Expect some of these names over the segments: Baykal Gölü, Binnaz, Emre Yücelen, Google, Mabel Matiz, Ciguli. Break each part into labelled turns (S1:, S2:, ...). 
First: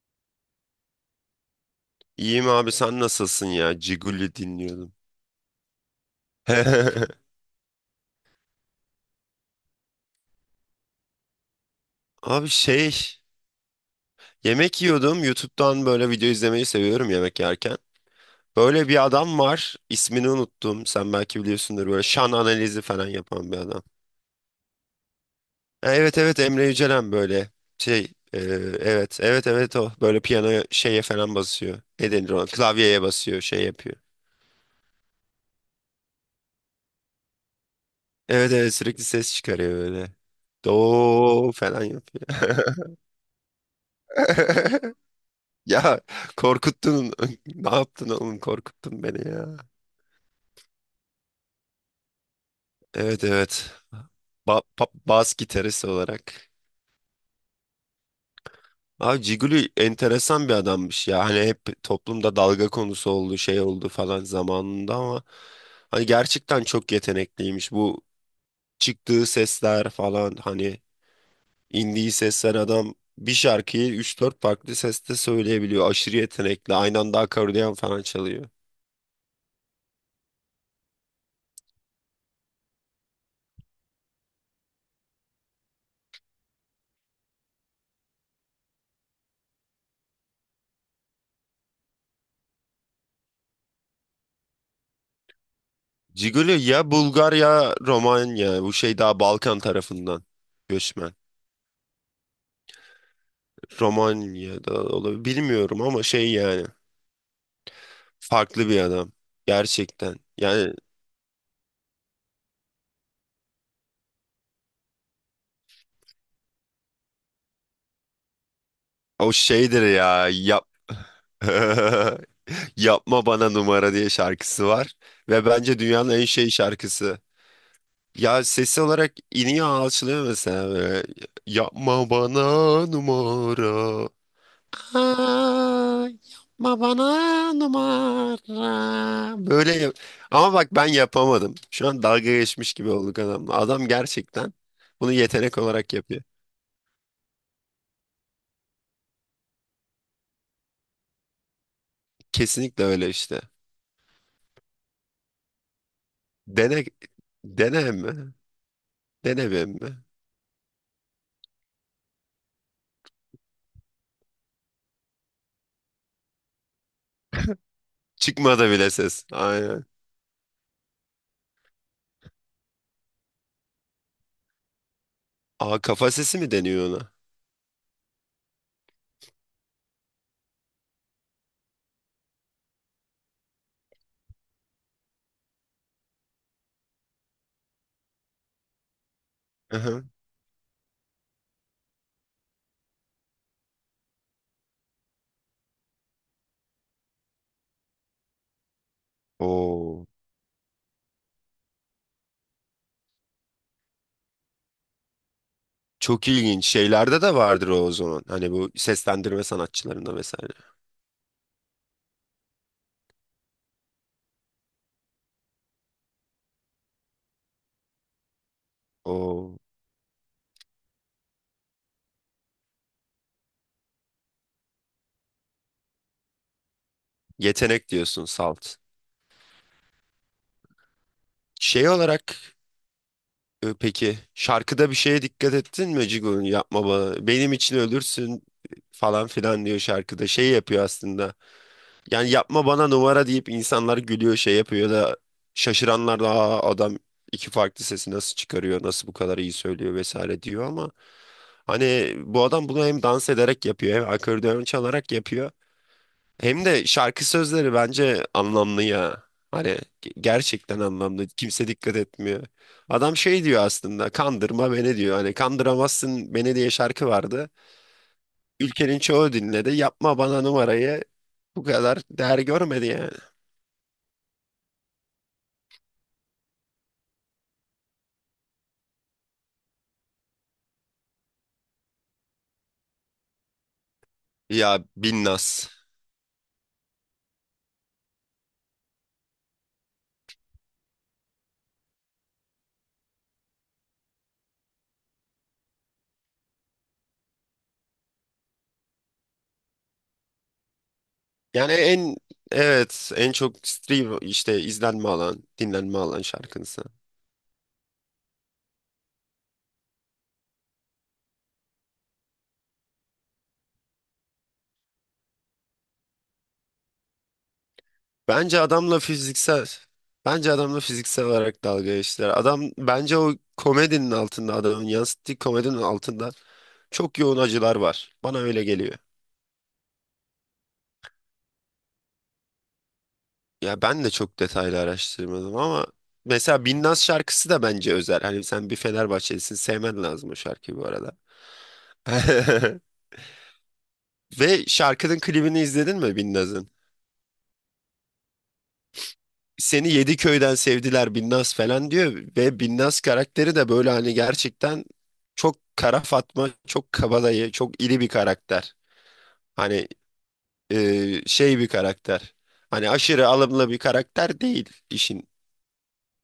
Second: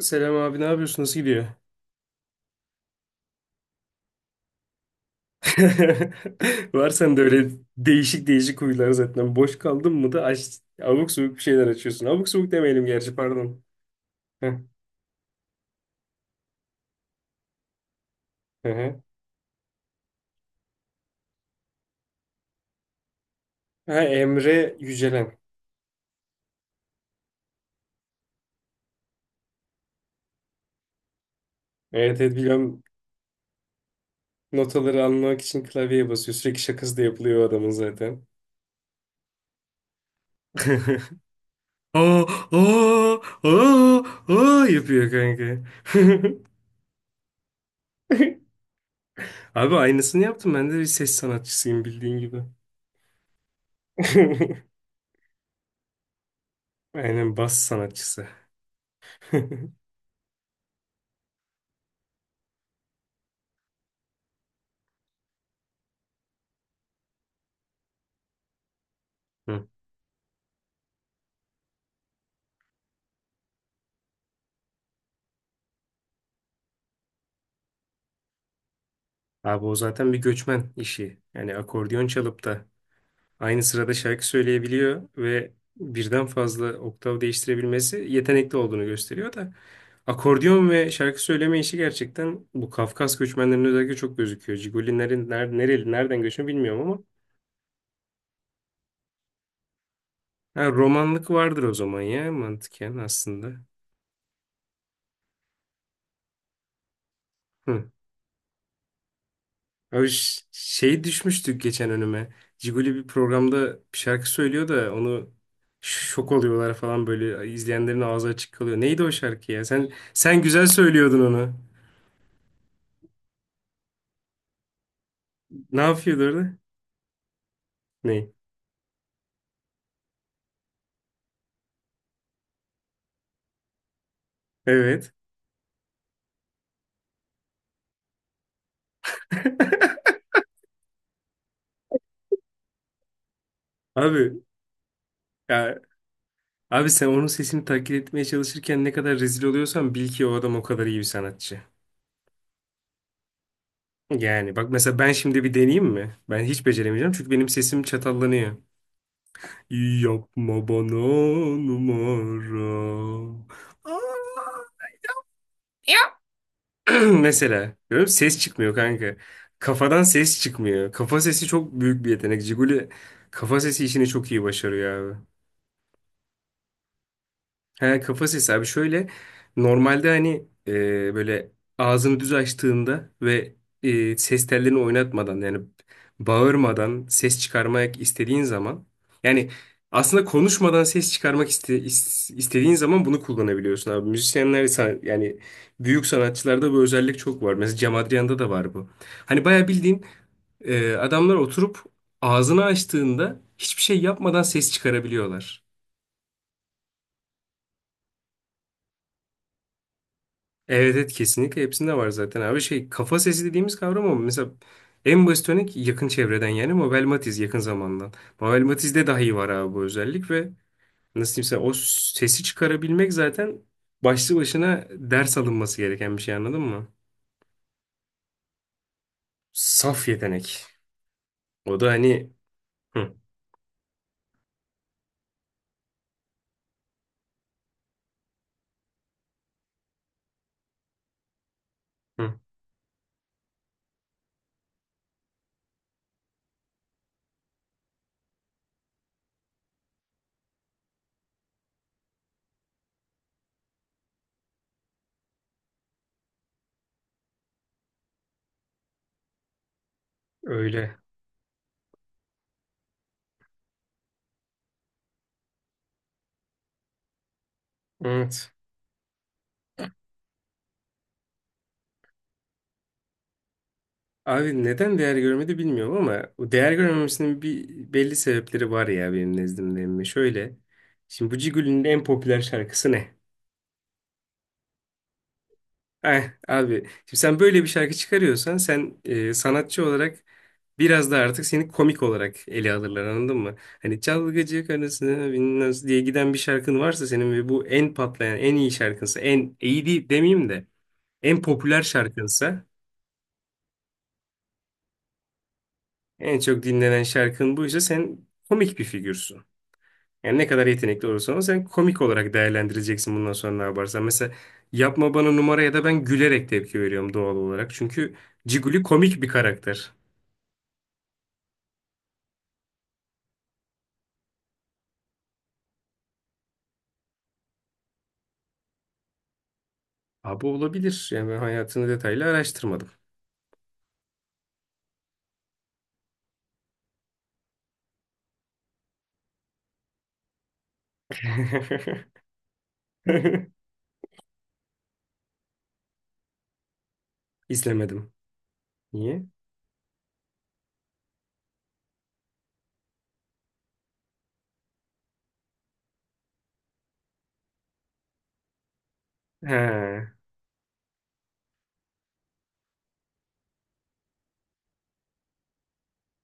S1: Selam abi ne yapıyorsun? Nasıl gidiyor?
S2: İyiyim abi, sen nasılsın ya? Ciguli dinliyordum.
S1: Var sende öyle değişik değişik huylar zaten. Boş kaldın mı da aç, abuk subuk bir şeyler açıyorsun. Abuk
S2: Abi,
S1: subuk demeyelim gerçi pardon. Heh,
S2: yemek yiyordum. YouTube'dan böyle video izlemeyi seviyorum yemek yerken.
S1: hı
S2: Böyle
S1: hı.
S2: bir adam var. İsmini unuttum. Sen belki biliyorsundur, böyle şan analizi falan yapan bir adam.
S1: Ha, Emre Yücelen.
S2: Ha, evet evet, Emre Yücelen böyle şey e, evet evet evet o böyle piyano şeye falan basıyor. Ne
S1: Evet
S2: denir
S1: evet
S2: ona?
S1: biliyorum,
S2: Klavyeye basıyor, şey yapıyor.
S1: notaları almak için klavyeye basıyor. Sürekli şakası da yapılıyor o adamın zaten.
S2: Evet evet, sürekli ses çıkarıyor böyle. Do falan
S1: Aa,
S2: yapıyor.
S1: aa, aa, aa yapıyor kanka.
S2: Ya korkuttun. Ne yaptın oğlum? Korkuttun beni ya.
S1: Abi aynısını yaptım. Ben de bir ses sanatçısıyım bildiğin gibi.
S2: Evet evet. Bas gitarist olarak.
S1: Aynen bas sanatçısı.
S2: Abi Ciguli enteresan bir adammış ya. Hani hep toplumda dalga konusu oldu, şey oldu falan zamanında ama hani gerçekten çok yetenekliymiş. Bu çıktığı
S1: Hı.
S2: sesler falan, hani indiği sesler, adam bir şarkıyı üç dört farklı seste söyleyebiliyor. Aşırı yetenekli. Aynı anda akordeon falan çalıyor.
S1: Abi o zaten bir göçmen işi. Yani akordeon çalıp da aynı sırada şarkı söyleyebiliyor ve birden fazla oktav değiştirebilmesi yetenekli olduğunu gösteriyor da akordeon ve şarkı söyleme işi gerçekten bu Kafkas göçmenlerinin özellikle çok gözüküyor. Cigolilerin ner nereli nereden göçme
S2: Ciguli
S1: bilmiyorum
S2: ya
S1: ama
S2: Bulgar ya Romanya. Bu şey, daha Balkan tarafından
S1: ha,
S2: göçmen.
S1: romanlık vardır o zaman ya mantıken aslında.
S2: Romanya'da olabilir. Bilmiyorum ama şey yani.
S1: Hı.
S2: Farklı bir adam.
S1: Abi
S2: Gerçekten. Yani
S1: şey düşmüştük geçen önüme. Ciguli bir programda bir şarkı söylüyor da onu şok oluyorlar falan böyle, izleyenlerin ağzı açık kalıyor. Neydi o
S2: o
S1: şarkı ya?
S2: şeydir
S1: Sen
S2: ya.
S1: sen güzel söylüyordun onu.
S2: Yapma bana numara diye şarkısı var. Ve bence
S1: Ne
S2: dünyanın
S1: yapıyordu
S2: en şey
S1: orada?
S2: şarkısı.
S1: Ne?
S2: Ya sesi olarak iniyor, alçılıyor mesela böyle. Yapma bana numara.
S1: Evet.
S2: Aa, yapma bana numara. Böyle ama bak, ben yapamadım. Şu an dalga geçmiş gibi olduk adamla. Adam
S1: Abi
S2: gerçekten bunu yetenek
S1: ya,
S2: olarak yapıyor.
S1: abi sen onun sesini taklit etmeye çalışırken ne kadar rezil oluyorsan bil ki o adam o kadar iyi bir sanatçı.
S2: Kesinlikle öyle işte.
S1: Yani bak mesela ben şimdi bir deneyeyim mi? Ben hiç
S2: Dene
S1: beceremeyeceğim çünkü benim sesim
S2: dene mi?
S1: çatallanıyor.
S2: Dene mi?
S1: Yapma bana numara. Aa! Mesela. Görüyor musun? Ses
S2: Çıkmadı
S1: çıkmıyor
S2: bile
S1: kanka.
S2: ses. Aynen.
S1: Kafadan ses çıkmıyor. Kafa sesi çok büyük bir yetenek. Ciguli kafa sesi işini çok iyi başarıyor abi.
S2: Aa, kafa sesi mi deniyor ona?
S1: He, kafa sesi abi şöyle, normalde hani böyle ağzını düz açtığında ve ses tellerini oynatmadan, yani bağırmadan ses çıkarmak istediğin zaman, yani
S2: Aha.
S1: aslında konuşmadan ses çıkarmak istediğin zaman bunu kullanabiliyorsun abi. Yani büyük sanatçılarda bu özellik çok var. Mesela Cem Adrian'da da var bu. Hani bayağı bildiğin
S2: Oo.
S1: adamlar oturup ağzını açtığında hiçbir şey yapmadan ses çıkarabiliyorlar.
S2: Çok ilginç. Şeylerde de vardır o, o zaman. Hani bu seslendirme sanatçılarında vesaire.
S1: Evet, evet kesinlikle hepsinde var zaten abi, şey kafa sesi dediğimiz kavram, ama mesela en basit örnek yakın çevreden, yani Mabel Matiz yakın zamandan. Mabel Matiz'de dahi var
S2: O
S1: abi bu özellik ve nasıl diyeyim sana, o sesi çıkarabilmek zaten başlı başına ders alınması gereken bir şey, anladın mı?
S2: yetenek diyorsun salt.
S1: Saf yetenek. O
S2: Şey
S1: da hani
S2: olarak
S1: hı,
S2: peki şarkıda bir şeye dikkat ettin mi? Cigo'nun, "yapma bana, benim için ölürsün" falan filan diyor şarkıda. Şey yapıyor aslında. Yani
S1: hı,
S2: "yapma bana numara" deyip insanlar gülüyor, şey yapıyor da, şaşıranlar da, "Aa, adam iki farklı sesi nasıl çıkarıyor, nasıl bu kadar iyi söylüyor" vesaire diyor ama hani bu adam bunu hem dans ederek yapıyor, hem akordeon çalarak yapıyor, hem de şarkı sözleri bence anlamlı ya. Hani gerçekten
S1: öyle.
S2: anlamlı, kimse dikkat etmiyor. Adam şey diyor aslında, "kandırma beni" diyor. Hani "kandıramazsın beni" diye şarkı vardı,
S1: Evet.
S2: ülkenin çoğu dinledi. Yapma bana numarayı bu kadar değer görmedi yani.
S1: Abi neden değer görmedi bilmiyorum ama o değer görmemesinin bir belli sebepleri var ya benim nezdimde. Emmi. Şöyle. Şimdi bu Cigül'ün en popüler şarkısı ne?
S2: Ya, Binnaz.
S1: Eh, abi şimdi sen böyle bir şarkı çıkarıyorsan sen sanatçı olarak biraz da artık seni komik olarak ele alırlar, anladın mı? Hani çalgıcı karısına bilmez diye giden bir şarkın varsa senin ve bu en patlayan en iyi şarkınsa, en iyi değil demeyeyim de en
S2: Yani
S1: popüler
S2: en,
S1: şarkınsa,
S2: evet en çok stream, işte izlenme alan, dinlenme alan
S1: en çok
S2: şarkısı.
S1: dinlenen şarkın buysa sen komik bir figürsün. Yani ne kadar yetenekli olursan ol, sen komik olarak değerlendireceksin bundan sonra ne yaparsan. Mesela yapma bana numara ya da ben gülerek tepki veriyorum doğal olarak. Çünkü
S2: Bence
S1: Ciguli
S2: adamla
S1: komik bir
S2: fiziksel
S1: karakter.
S2: bence adamla fiziksel olarak dalga geçtiler. Adam bence o komedinin altında, adamın yansıttığı komedinin altında çok yoğun acılar var. Bana öyle geliyor.
S1: Abi olabilir. Yani ben hayatını detaylı araştırmadım.
S2: Ya, ben de çok detaylı araştırmadım ama mesela Binnaz şarkısı da bence özel. Hani sen bir Fenerbahçelisin, sevmen lazım o şarkıyı bu arada. Ve şarkının klibini izledin mi Binnaz'ın?
S1: İzlemedim. Niye?
S2: "Seni yedi köyden sevdiler Binnaz" falan diyor ve Binnaz karakteri de böyle hani gerçekten çok kara Fatma, çok kabadayı, çok iri bir karakter. Hani
S1: He.
S2: e, şey bir karakter. Hani aşırı alımlı bir karakter değil, işin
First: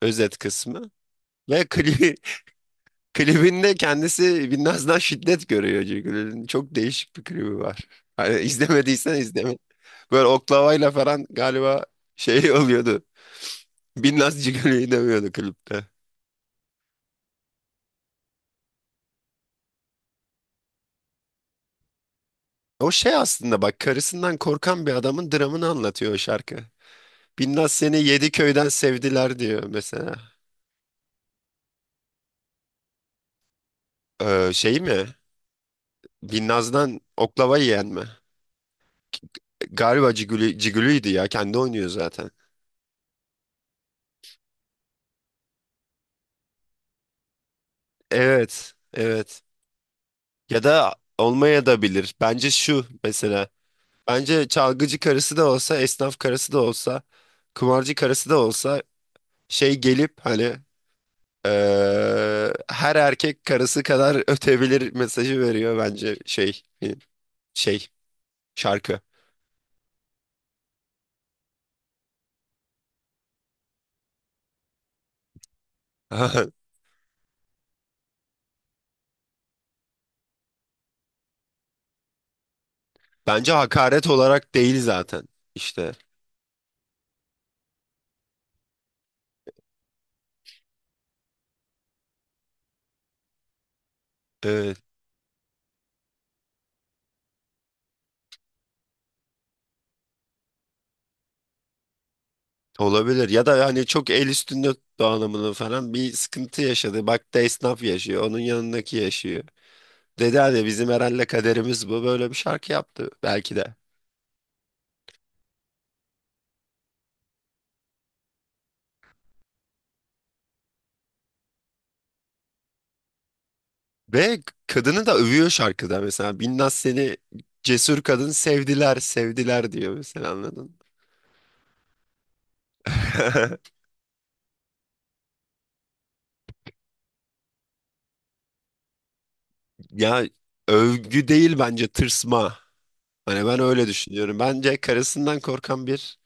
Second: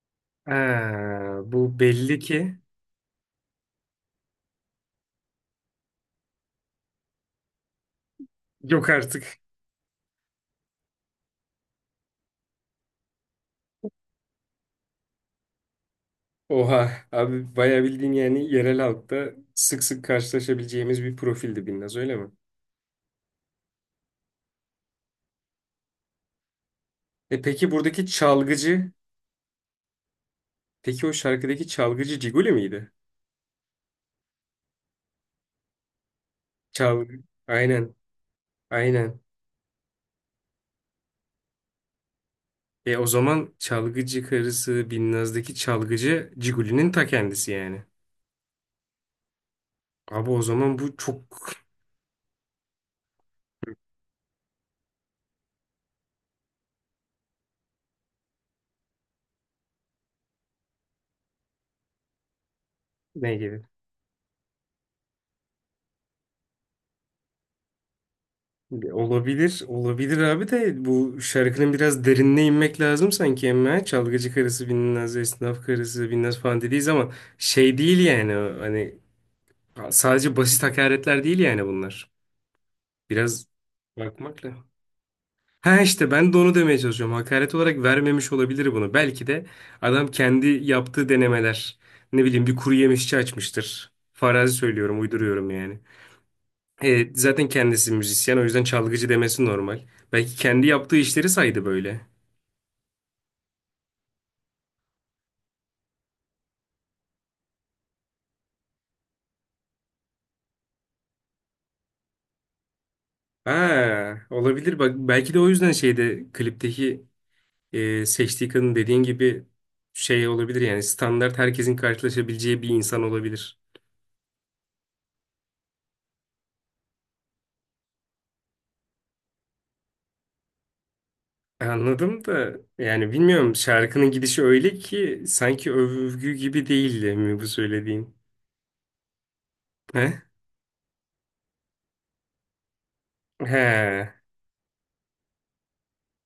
S2: özet kısmı.
S1: Ha,
S2: Ve
S1: bu
S2: klibi,
S1: belli ki
S2: klibinde kendisi Binnaz'dan şiddet görüyor çünkü. Çok değişik bir klibi var. Hani
S1: yok
S2: izlemediysen
S1: artık.
S2: izleme. Böyle oklavayla falan galiba şey oluyordu. Binnaz Cigali'yi dövüyordu klipte.
S1: Oha abi bayağı bildiğin yani yerel halkta sık sık karşılaşabileceğimiz bir profildi Binnaz, öyle mi?
S2: O şey aslında, bak, karısından korkan bir adamın dramını anlatıyor o şarkı.
S1: E peki
S2: "Binnaz seni
S1: buradaki
S2: yedi köyden
S1: çalgıcı,
S2: sevdiler" diyor mesela.
S1: peki o şarkıdaki çalgıcı Ciguli miydi?
S2: Şey mi? Binnaz'dan
S1: Çalgı,
S2: oklava yiyen
S1: aynen,
S2: mi?
S1: aynen.
S2: Galiba Cigülü, Cigülü'ydü ya, kendi oynuyor zaten.
S1: E o zaman çalgıcı karısı Binnaz'daki çalgıcı Ciguli'nin ta kendisi yani.
S2: Evet evet.
S1: Abi o
S2: Ya
S1: zaman
S2: da
S1: bu çok
S2: olmaya da bilir. Bence şu mesela. Bence çalgıcı karısı da olsa, esnaf karısı da olsa, kumarcı karısı da olsa, şey gelip hani her
S1: Ne
S2: erkek
S1: gibi?
S2: karısı kadar ötebilir mesajı veriyor bence şey, şey şarkı.
S1: Olabilir, olabilir abi, de bu şarkının biraz derinine inmek lazım sanki ama çalgıcı karısı bilinmez, esnaf karısı bilinmez falan dediğiz ama şey değil yani o, hani sadece basit hakaretler değil yani bunlar. Biraz
S2: Bence hakaret
S1: bakmakla.
S2: olarak değil zaten
S1: Ha
S2: işte.
S1: işte ben de onu demeye çalışıyorum. Hakaret olarak vermemiş olabilir bunu. Belki de adam kendi yaptığı denemeler. Ne bileyim, bir kuru yemişçi açmıştır. Farazi
S2: Evet,
S1: söylüyorum, uyduruyorum yani. E, zaten kendisi müzisyen, o yüzden çalgıcı demesi normal. Belki kendi yaptığı işleri saydı böyle.
S2: olabilir ya da hani çok el üstünde tuttu anlamında falan bir sıkıntı yaşadı. Bak da, esnaf yaşıyor, onun yanındaki yaşıyor. Dedi hani, "bizim herhalde kaderimiz bu", böyle bir şarkı yaptı belki de.
S1: Ha, olabilir bak, belki de o yüzden şeyde, klipteki seçtiği kadın dediğin gibi şey olabilir, yani standart herkesin karşılaşabileceği bir insan olabilir.
S2: Ve kadını da övüyor şarkıda, mesela "Binnaz seni cesur kadın sevdiler sevdiler" diyor mesela, anladın mı?
S1: Anladım da, yani bilmiyorum, şarkının gidişi öyle ki sanki övgü gibi değildi mi bu söylediğin? He?
S2: Ya övgü değil, bence tırsma. Hani ben öyle
S1: He.
S2: düşünüyorum. Bence karısından korkan bir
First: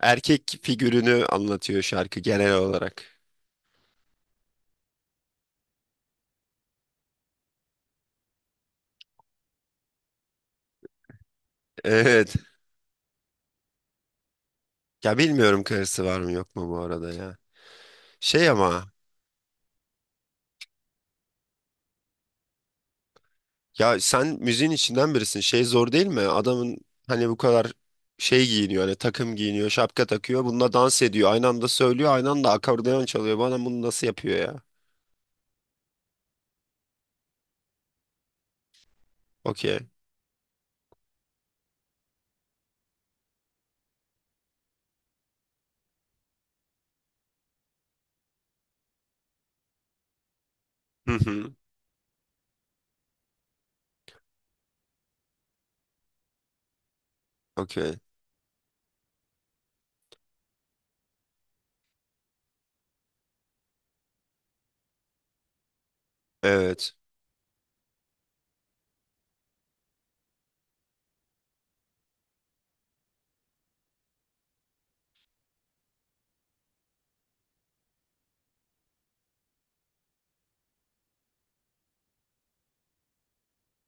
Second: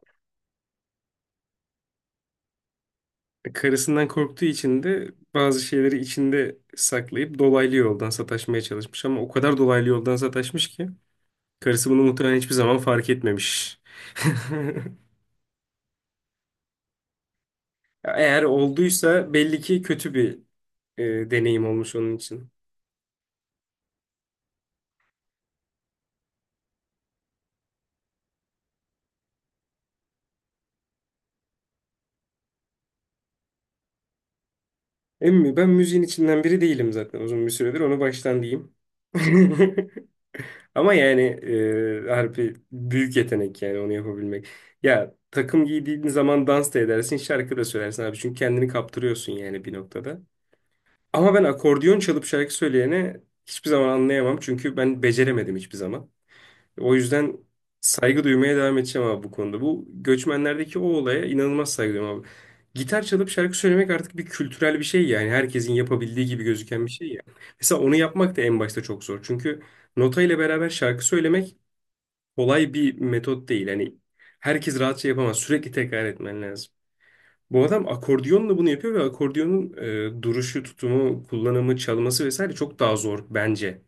S2: erkek figürünü anlatıyor şarkı genel olarak.
S1: Karısından korktuğu için de bazı şeyleri içinde saklayıp dolaylı yoldan sataşmaya çalışmış. Ama o kadar dolaylı yoldan sataşmış ki karısı bunu
S2: Evet.
S1: muhtemelen hiçbir zaman fark etmemiş.
S2: Ya, bilmiyorum karısı var mı yok mu bu arada ya.
S1: Eğer
S2: Şey ama,
S1: olduysa belli ki kötü bir deneyim olmuş onun için.
S2: ya sen müziğin içinden birisin. Şey zor değil mi? Adamın hani bu kadar şey giyiniyor, hani takım giyiniyor, şapka takıyor. Bununla dans ediyor. Aynı anda söylüyor, aynı anda akordeon çalıyor. Bana bunu nasıl yapıyor ya?
S1: Emmi ben müziğin içinden biri değilim zaten uzun bir süredir, onu baştan diyeyim.
S2: Okey.
S1: Ama yani harbi büyük yetenek yani onu yapabilmek. Ya takım giydiğin zaman dans da edersin, şarkı da söylersin abi. Çünkü kendini kaptırıyorsun yani bir noktada.
S2: Hı
S1: Ama ben
S2: hı.
S1: akordiyon çalıp şarkı söyleyene hiçbir zaman anlayamam. Çünkü ben beceremedim hiçbir zaman. O yüzden
S2: Okey.
S1: saygı duymaya devam edeceğim abi bu konuda. Bu göçmenlerdeki o olaya inanılmaz saygı duyuyorum abi. Gitar çalıp şarkı söylemek artık bir kültürel bir şey yani. Herkesin yapabildiği gibi gözüken bir
S2: Evet.
S1: şey ya. Mesela onu yapmak da en başta çok zor. Çünkü nota ile beraber şarkı söylemek kolay bir metot değil. Hani herkes rahatça yapamaz. Sürekli tekrar etmen lazım. Bu adam akordiyonla bunu yapıyor ve akordiyonun duruşu, tutumu, kullanımı, çalması vesaire çok daha zor bence.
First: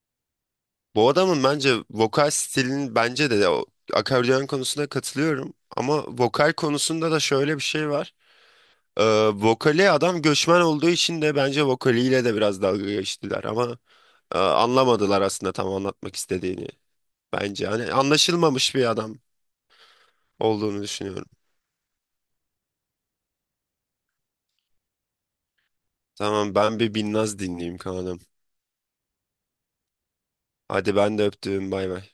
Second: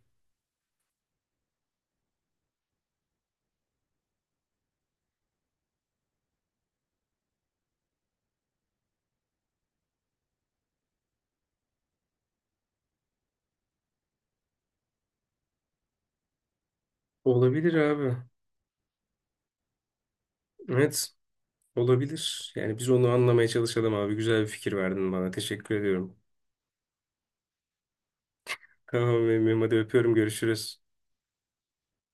S2: Bu adamın bence vokal stilinin, bence de o akordeon konusunda katılıyorum. Ama vokal konusunda da şöyle bir şey var. Ee, vokali, adam göçmen olduğu için de bence vokaliyle de biraz dalga geçtiler. Ama anlamadılar aslında tam anlatmak istediğini. Bence
S1: Olabilir
S2: hani
S1: abi.
S2: anlaşılmamış bir adam olduğunu
S1: Evet,
S2: düşünüyorum.
S1: olabilir. Yani biz onu anlamaya çalışalım abi. Güzel bir fikir verdin bana. Teşekkür ediyorum.
S2: Tamam, ben bir Binnaz dinleyeyim kanalım.
S1: Tamam, benim hadi, öpüyorum. Görüşürüz.
S2: Hadi, ben de öptüm, bay bay.